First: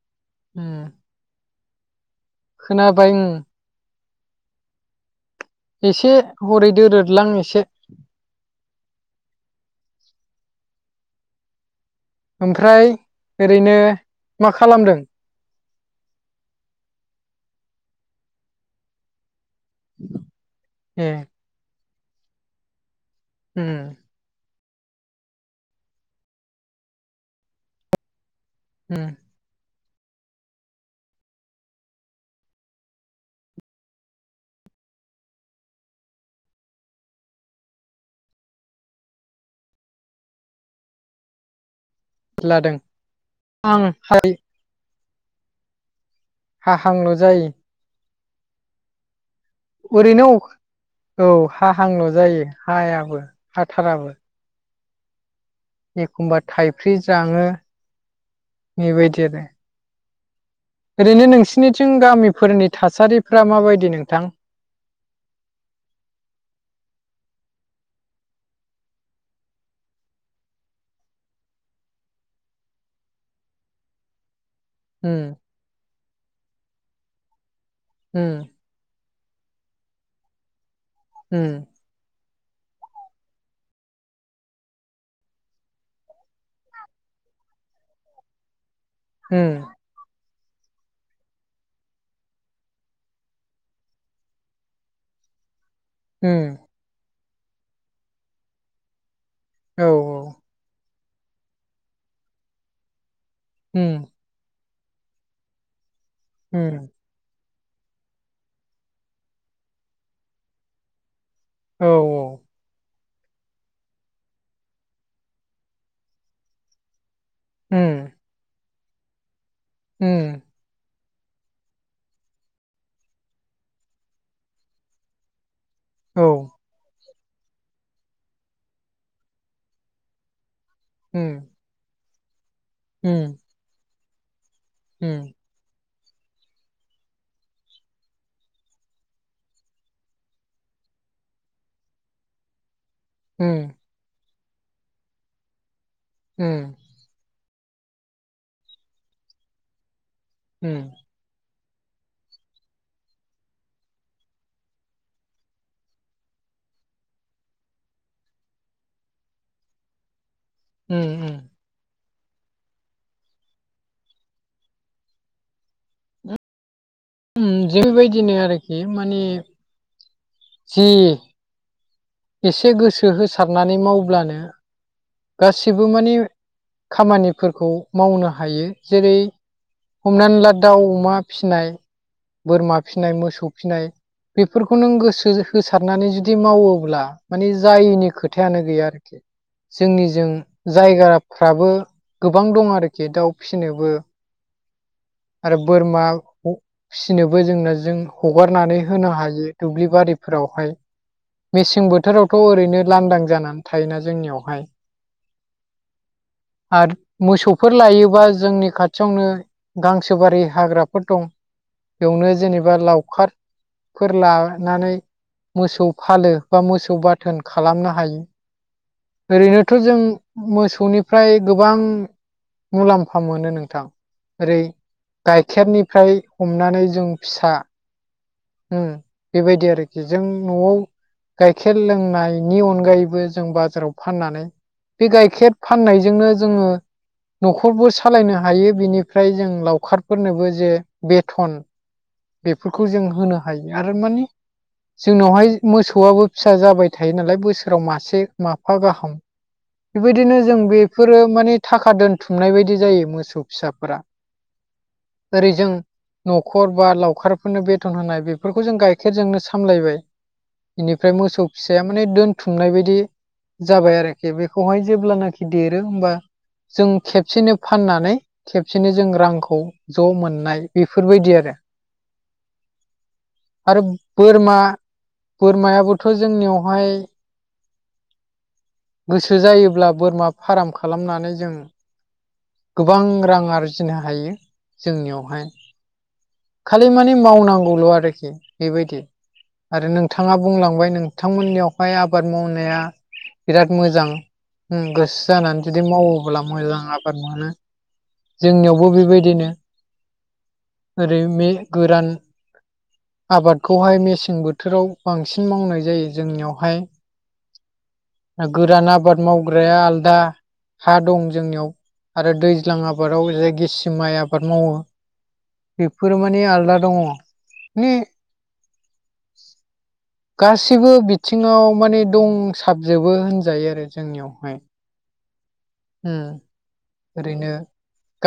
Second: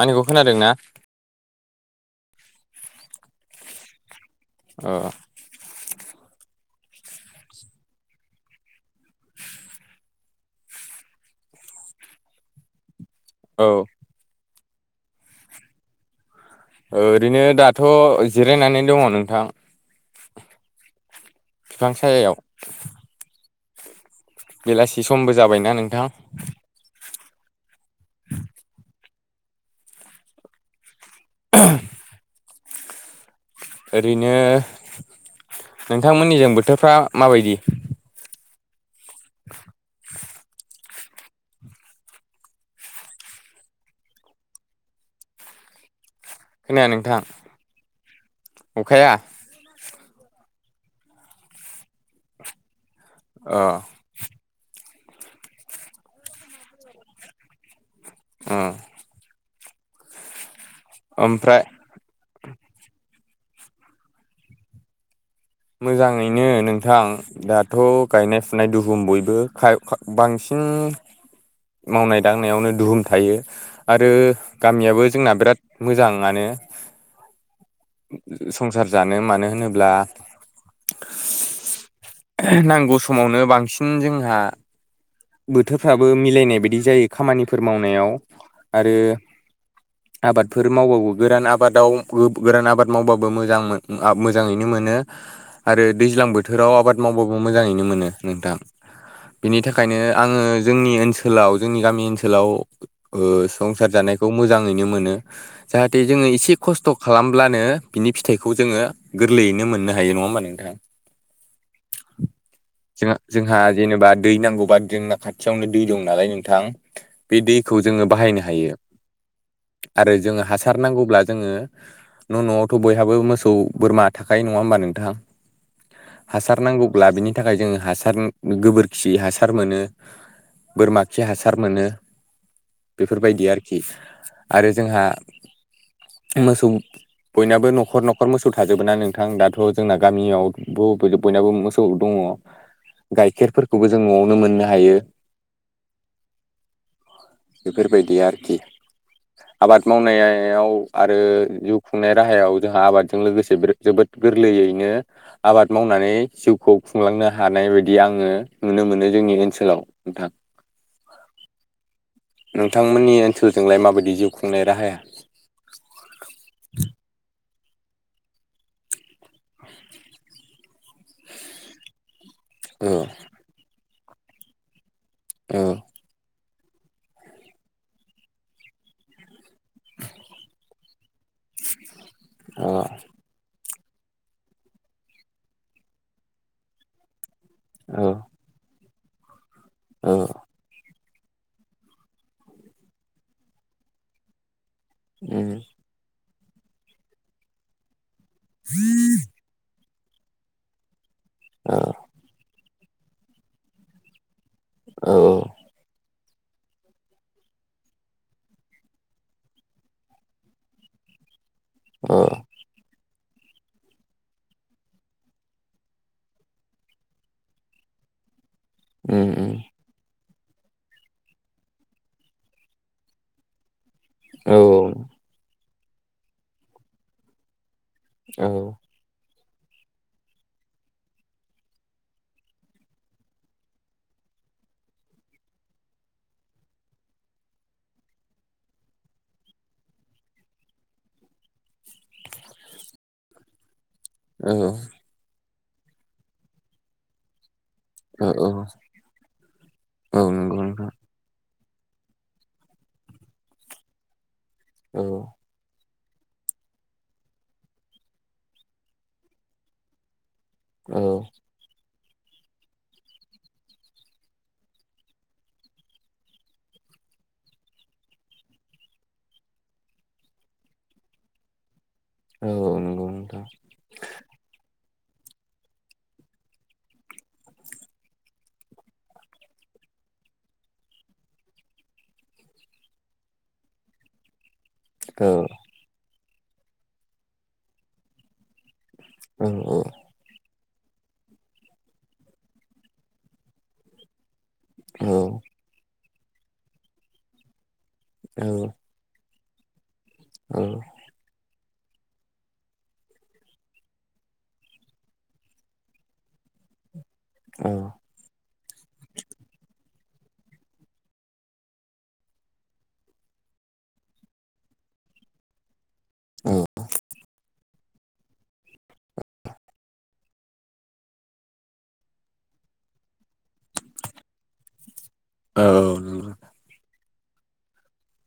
आंनिखौ खोनादोंना ओम खोनाबाय ओं अ एसे हरै दोरोदलां एसे ओमफ्राय औ ओरैनो मा खालामदों ओरैनो दाथ' जिरायनानै दङ नोंथां ए बिफां सायायाव होम बेलासि समबो जाबायना नोंथां ओम [inaudible] ओरैनो नोंथांमोननिजों बोथोरफ्रा माबायदि लादों आं हाय खोनाया हाहांल' नोंथां जायो अखाया ओरैनो औ हाहांल' जायो हायाबो अ हाथाराबो एखमबा थाइफ्रि ज्राङो ओम बेबायदि आरो ओरैनो ओमफ्राय नोंसिनिथिं गामिफोरनि थासारिफ्रा माबायदि नोंथां मोजाङैनो नोंथां दाथ' गायनाय फुनाय दुहुम बयबो बांसिन मावनाय दांनायावनो दुहुम थायो आरो गामियाबो जोंना उम बिराद मोजाङानो उम संसार जानो मानो होनोब्ला होम नांगौ समावनो बांसिन जोंहा बोथोरफ्राबो मिलायनाय बायदि जायो खामानिफोर मावनायाव आरो ओम आबादफोर मावबाबो गोरान आबादाव गोरान आबाद मावबाबो मोजां मोजाङैनो मोनो आरो दैज्लां उम बोथोराव आबाद मावबाबो मोजाङैनो मोनो नोंथां बिनि औ थाखायनो आङो जोंनि ओनसोलाव जोंनि गामि ओनसोलाव ओ संसार उम जानायखौ मोजाङैनो मोनो जाहाथे जोङो एसे उम खसथ' खालामब्लानो बिनि फिथाइखौ जोङो गोरलैयैनो मोननो हायो नङा होमबा नोंथां औ औ जोंहा जोंहा जेनेबा दै नांगौबा जोंना खाथियावनो दै दं नालाय नोंथां बे दैखौ उम जोङो बाहायनो हायो आरो उम जोङो हासा र नांगौब्ला जोङो न' न'आवथ' बयहाबो मोसौ बोरमा थाखायो नङा होनोबा नोंथां थां औ हासार नांगौ अब्ला बिनि थाखाय जोङो हासार गोबोरखि हासार मोनो बोरमा खि उम, हासार मोनो उम, बेफोरबायदि आरोखि आरो जोंहा उम, मोसौ बयनाबो न'खर न'खर मोसौ थाजोबो ना नोंथां दाथ' जोंना गामियाव बयनाबो मोसौ दङ उम, गाइखेरफोरखौबो जों न'आवनो मोननो हायो होम बेफोरबायदि आरोखि आबाद मावनाया उम, आरो जिउ खुंनाय राहायाव जोंहा आबादजों लोगोसे जोबोद गोरलैयैनो आबाद मावनानै जिउखौ खुंलांनो हानाय बायदि आङो नुनो मोनो जोंनि ओनसोलाव नोंथां ओम ओम नोंथांमोननि ओनसोलजोंलाय माबायदि जिउ खुंनाय राहाया ओम जेबायदिनो आरोखि माने जि एसे गोसो होसारनानै मावब्लानो गासैबो मानि खामानिफोरखौ मावनो हायो जेरै हमनानै ला दाउ अमा फिसिनाय बोरमा फिसिनाय मोसौ फिसिनाय बेफोरखौ नों गोसो होसारनानै जुदि मावोब्ला माने जायैनि खोथा थायानो गैया आरोखि जोंनिजों जायगाफ्राबो गोबां दं आरोखि दाउ फिसिनोबो आरो बोरमा फिसिनोबो जोंनो जों हगारनानै होनो हायो दुब्लि बारि फोरावहाय मेसें बोथोरावथ' ओरैनो लांदां जानानै थायोना जोंनियावहाय औ औ आरो मोसौफोर लायोबा जोंनि खाथियावनो गांसो बारि हाग्राफोर दं बेयावनो जेनेबा लावखार फोर लानानै मोसौ फालो बा मोसौ बाथोन खालामनो हायो ओरैनोथ' जों मोसौनिफ्राय गोबां मुलाम्फा मोनो नोंथां ओरै गाइखेरनिफ्राय हमनानै जों फिसा ओ उम बेबायदि आरोखि जों न'वाव गाइखेर लोंनायनि अनगायैबो जों बाजाराव फाननानै बे गाइखेर फाननायजोंनो जोङो न'खरबो सालायनो हायो बिनिफ्राय जों लावखारफोरनोबो जे बेथन बेफोरखौ जों होनो हायो आरो माने नंगौ जोंनावहाय मोसौआबो फिसा जाबाय थायो नालाय मोसौ जेराव मासे माफा गाहाम बेबायदिनो जों बे बेफोरो माने थाखा दोनथुमनाय बायदि जायो मोसौ फिसाफोरा औ ओरै जों न'खर बा लावखारफोरनो बे बथन होनाय बेफोरखौ जों गाइखेरजोंनो सामलायबाय इनिफ्राय मोसौ फिसाया माने दोनथुमनाय बायदि जाबाय आरोखि बेखौहाय जेब्लानाखि देरो होमबा जों खेबसेनो फाननानै खेबसेनो जों रांखौ ज' मोननाय बेफोरबायदि आरो औ नंगौ नोंथां आरो बोरमा बोरमायाबोथ' जोंनियावहाय गोसो जायोब्ला बोरमा फाराम खालामनानै जों गोबां रां आरजिनो हायो जोंनियावहाय खालि माने मावनांगौल' आरोखि बेबायदि आरो नों थाङा बुंलांबाय नोंथांमोननियावहाय आबाद मावनाया बिराद मोजां उम गोसो जानानै जुदि मावोब्ला मोजां आबाद मोनो जोंनियावबो बेबायदिनो औ ओरै मे गोरान आबादखौहाय मेसें बोथोराव बांसिन मावनाय जायो जोंनियावहाय औ गोरान आबाद मावग्राया आलदा हा दं जोंनियाव आरो दैज्लां आबादाव जाय गेसि माइ आबाद मावो बेफोरो माने आलदा दङ' नि गासिबो बिथिङाव माने दंसाबजोबो होनजायो आरो जोंनियावहाय। औ। ओ ओरैनो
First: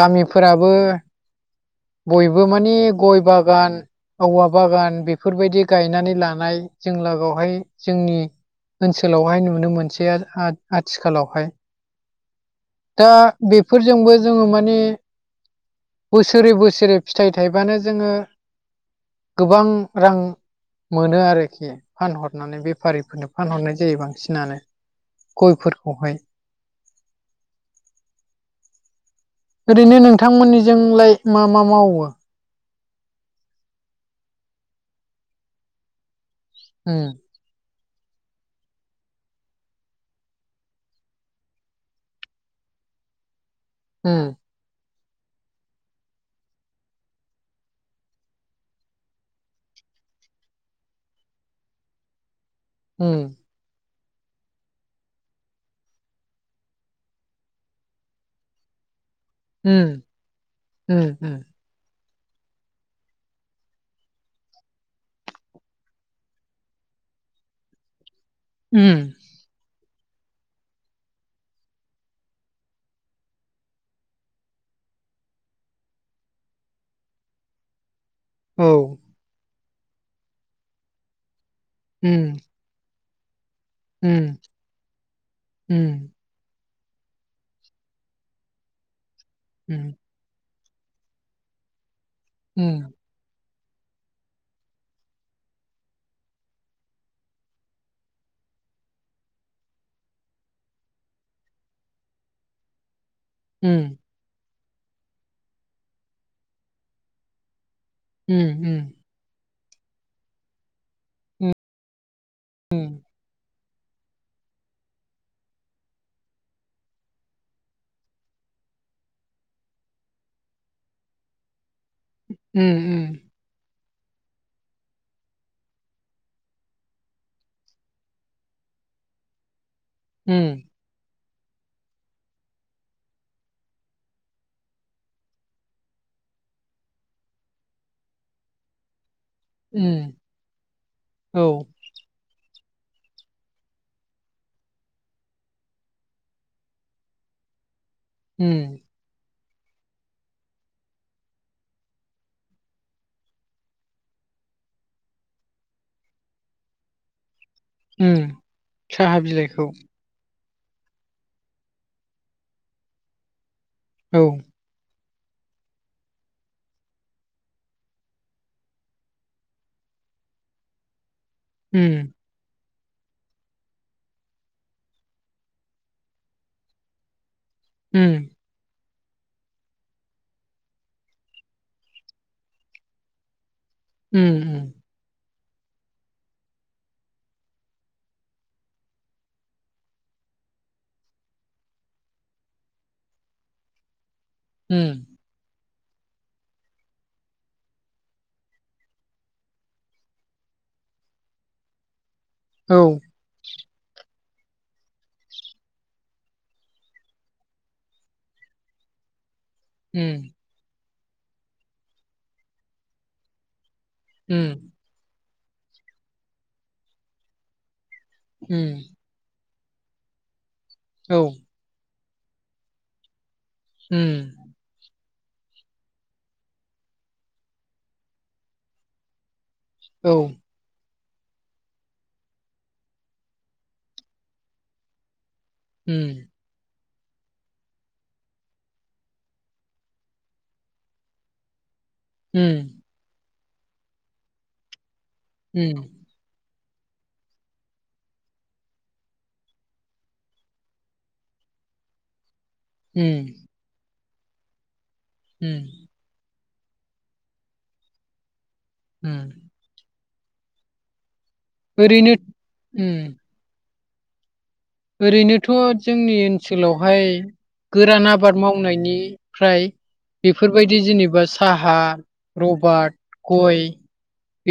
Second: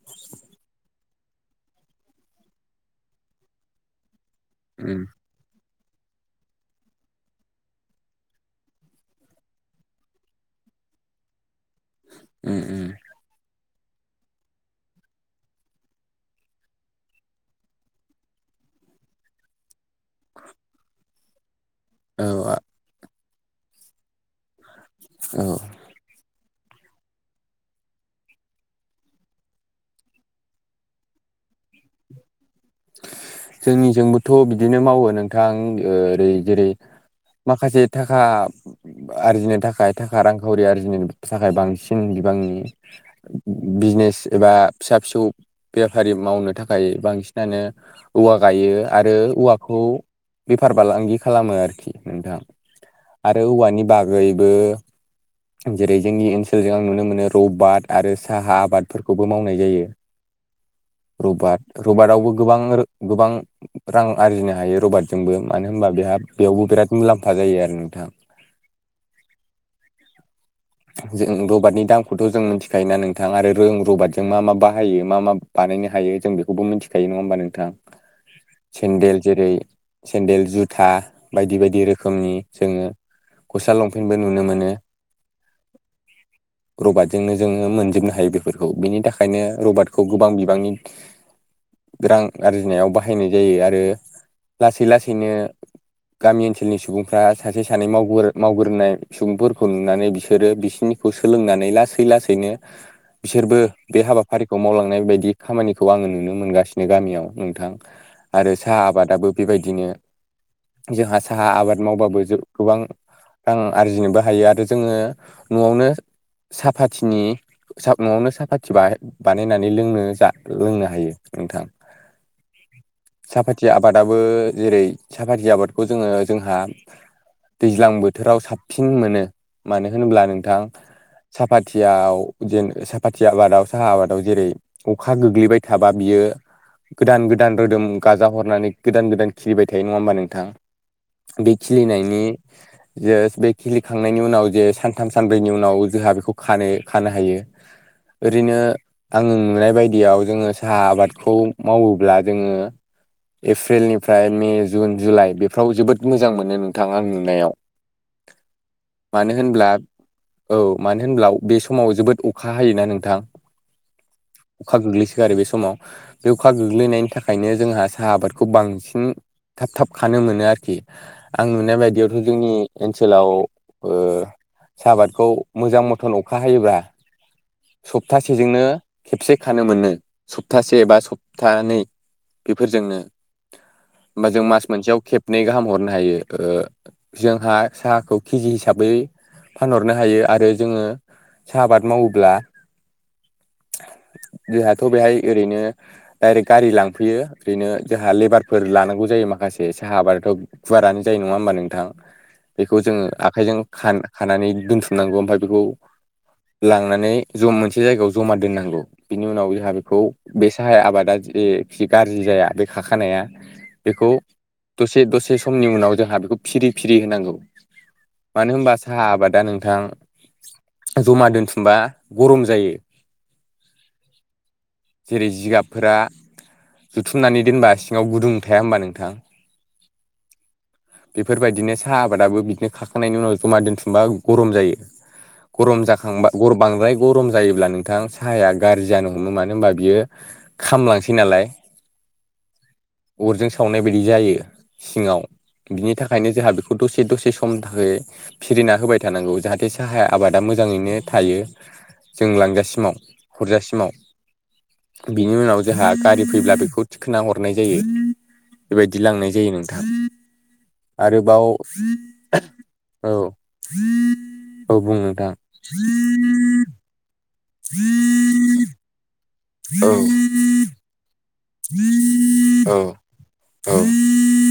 गामिफोराबो बयबो माने गय बागान औवा उम बागान बे फोर बायदि गायनानै लानाय जों लागावहाय जोंनि ओनसोलावहाय नुनो मोनसै आ-आथिखालावहाय उम दा बेफोरजोंबो जोङो माने बोसोरै बोसोरै फिथाइ थाइबानो जोङो गोबां रां मोनो आरोखि औ आ फानहरनानै बेफारिफोरनो फानहरनाय जायो बांसिनानो औ गयफोरखौहाय ओरैनो नोंथांमोननिजोंलाय मा मा मावो? जोंनिजोंबोथ' बिदिनो मावो नोंथां ओरै जेरै उम माखासे थाखा आरजिनो थाखाय थाखा रांखावरि आरजिनो थाखाय बांसिन बिबांनि बिजनेस उम एबा फिसा फिसौ बेफारि मावनो थाखाय बांसिन [unintelligible] नो औवा गायो आरो औवाखौ बेफार फालांगि खालामो आरोखि नोंथां उम आरो औवानि बाग बयबो जेरै जोंनि ओनसोलजों आं नुनो मोनो रबाद आरो साहा आबाद फोरखौबो मावनाय जायो उम उम उम रबार रबाटआवबो गोबां गोबां रां आरजिनो हायो रबादजोंबो मानो होनबा बेहा बेयावबो बिराद मुलाम्फा जायो आरो नोंथां। उम जों रबादनि दामखौथ' जों मिथिखायोना नोंथां आरो रों रबारजों मा मा बाहायो मा मा बानायनो हायो जों बेखौबो मिथिखायो नङा होमबा नोंथां। औ सेन्देल जेरै सेन्देल जुथा बायदि बायदि उम रोखोमनि जोङो गसा उम लंपेन्टबो नुनो मोनो। उम रबटजोंनो जोङो मोनजोबनो हायो बेफोरखौ बेनि थाखाय खायनो रबार्टखौ गोबां बिबांनि रां आरजिनायाव बाहाय बाहायनाय जायो आरो लासै-लासैनो गामि ओनसोलनि सुबुंफ्रा सासे सानै मावगोर-मावगोरोनाय सुबुंफोरखौ नुनानै बिसोर बिसोरो बिसोरनिखौ सोलोंनानै लासै लासैनो बिसोरबो बे हाबा फारिखौ मावलांनाय बायदि खामानिखौ आङो नुनो मोनगासिनो गामियाव नोंथां। आरो साहा आबादाबो बेबायदिनो जोंहा साहा आबाद मावबाबो जोब गोबां रां आरजिनोबो हायो आरो जोङो न'आवनो सापाथिनि सा न'आवनो साहापाथि बानायनानै लोंनो जा लोंनो हायो नोंथां। ओम उम साफाथि आबादाबो जेरै सापाथि आबादखौ जोङो जोंहा दैज्लां बोथोराव साबसिन मोनो। मानो होनोब्ला नोंथां साफाथियाव जेन साफाथि आबादाव साहा आबादाव जेरै अखा गोग्लैबाय थाबा बियो गोदान गोदान रोदोम गाजा हरनानै गोदान गोदान खिलिबाय थायो नङा होमबा नोंथां बे खिलिनायनि जे सा बे खिलिखांनायनि उनाव जे सानथाम सानब्रैनि उनाव जोहा बेखौ खानो खानो हायो ओरैनो आङो नुनाय बायदियाव जोङो साहा आबादखौ मावोब्ला जोङो एप्रिलनिफ्राय मे, जुन, जुलाइ बेफ्राव जोबोद मोजां मोनो नोंथां आं नुनायाव। उम साहा मानो बिलाइखौ। होनब्ला औ मानो होनब्ला बे समाव जोबोद अखा हायोना नोंथां औ अखा गोग्लैसो गारो बे समाव अखा गोग्लैनायनि थाखायनो जोंहा साहा आबादखौ बांसिन थाब थाब खानो मोनो आरोखि आं नुनाय बायदियावथ' जोंनि ओनसोलाव ओ साह आबादखौ मोजां मथन अखा हायोब्ला सप्तासे जोंनो खेबसे खानो मोनो सप्तासे एबा सप्तानै बेफोरजोंनो होमबा जों मास मोनसेयाव खेब- नै गाहाम हरनो हायो ओ जोंहा साहाखौ केजि हिसाबै फानहरनो हायो आरो जोङो साहा आबाद मावोब्ला जोंहाथ' बेहाय ओरैनो डाइरेक्ट गारि लांफैयो ओरैनो जोंहा लेबारफोर लानांगौ जायो माखासे साहा आबादाथ' गुवारानो जायो नङा होमबा नोंथां बेखौ जोङो आखाइजों खान खानानै दोनथुमनांगौ ओमफ्राय बेखौ लांनानै ज मोनसे जायगायाव जमा दोननांगौ बिनि उनाव जोंहा बेखौ बे साहा आबादा जेखि गाज्रि जाया बे खाखानाया बेखौ दसे दसे समनि उनाव जोंहा बेखौ फिदिं फिदिं होनांगौ मानो होनबा आ आबादा नोंथां जमा दोनथुमबा गरम जायो ओम जेरै जिगाबफोरा जुथुमनानै दोनबा सिङाव गुदुं थाया होमबा नोंथां औ बेफोरबायदिनो साहा आबादाबो बिदिनो खाखांनायनि उनाव जमा दोनथुम बा गरम जायो गरम जाखांबा बांद्राय गरम जायोब्ला नोंथां साहाया गाज्रि जानो हमो मानो होनबा बियो खामलांसै नालाय उ अरजों सावनाय बायदि जायो सिङाव बिनि थाखाय ओंखायनो जोंहा बेखौ दसे दसे समनि थाखाय फिरिना होबाय थानांगौ जाहाथे साहाया आबादा मोजाङैनो थायो जों लांजासिम आव हरजासिमाव बिनि उनाव जोंहा गारि फैब्ला बेखौ थिखोना हरनाय जायो बेबायदि लांनाय जायो नोंथां आरोबाव ओरैनो ओम [inaudible] नोंथां ओरैनोथ' जोंनि ओनसोलावहाय गोरान आबाद मावनायनिफ्राय औ बेफोरबायदि जेनेबा औ उम औ साहा रबाट गय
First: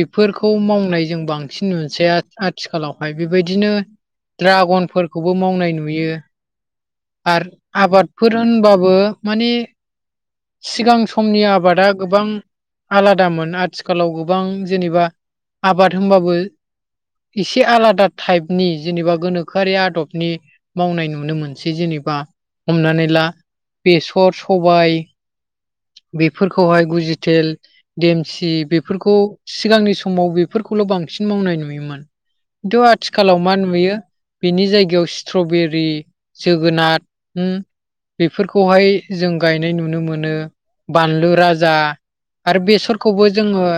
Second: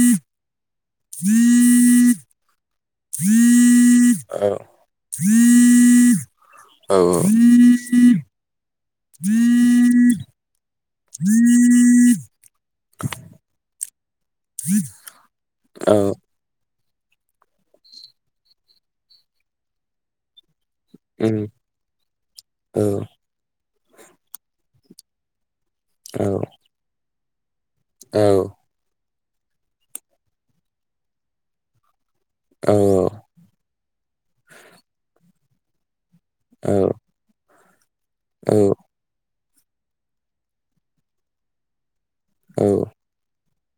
बेफोरखौ माव बांसिन आथिखालावहाय बेबायदिनो द्रागनफोरखौबो माव मावनाय नुयो आरो आबादफोर होनबो माने सिगां समनि आबादा गोबां आलादामोन आरो आथिखालाव गोबां जेनेबा आबाद होनबाबो एसे आलादा टाइपनि जेनेबा गोनोखोआरि आदबनि मावनाय नुनो मोनसै जेनेबा हमनानै ला बेसर सबाय बेफोरखौहाय गुजिथेल देमसि बेफोरखौ सिगांनि समाव बेफोरखौल' बांसिन मावनाय नुयोमोन खिन्थु आथिखाल औ आथिखालाव मा नुयो बिनि जायगायाव स्ट्रबेरि जोगोनाथ औ बेफोरखौहाय जों गायनाय नुनो मोनो बानलु राजा औ आरो बेसर खौबो जोङो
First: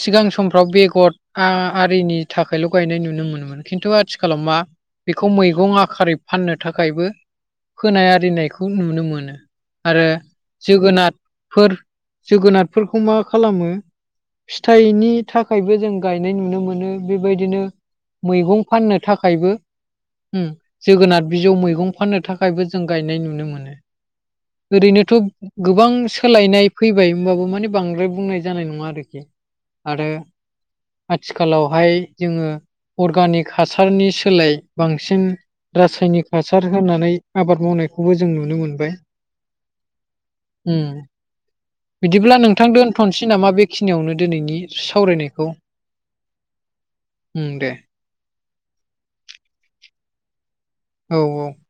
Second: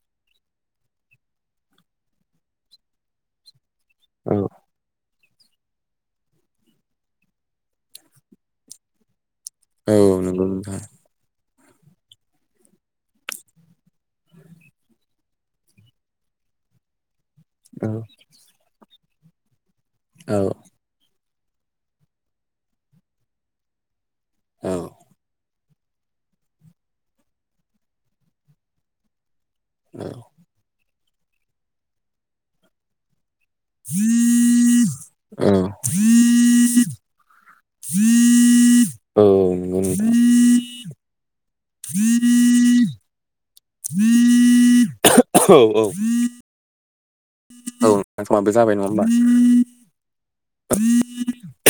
सिगां समफ्राव बेगर आरिनि थाखायल' गायनाय नुनो मोनोमोन खिन्थु आरो आथिखालाव मा बेखौ मैगं आखारै फाननो थाखायबो होनाय आरिनायखौ नुनो मोनो। औ आरो नगौ नोंथां जोगोनारफोर जोगोनारफोरखौ मा खालामो फिथाइनि थाखायबो जों गायनाय नुनो मोनो। बेबायदिनो औ मैगं फाननो थाखायबो औ जोगोनार बिजौ मैगं फाननो थाखायबो जों गायनाय नुनो मोनो औ ओरैनोथ' गोबां सोलायनाय फैबाय होमबाबो माने बांद्राय बुंनाय जानाय नङा आरोखि आरो नंगौ आथिखालावहाय जोङो अर्गानिक हासारनि सोलाय बांसिन रासायनिक हासार होनानै आबाद मावनायखौबो जों नुनो मोनबाय औ [inaudible] उम बिदिब्ला नोंथां दोनथ'नोसै नामा बेखिनियावनो दिनैनि सावरायनायखौ औ औ उम दे दा समाबो जाबाय नङा ओमबा औ औ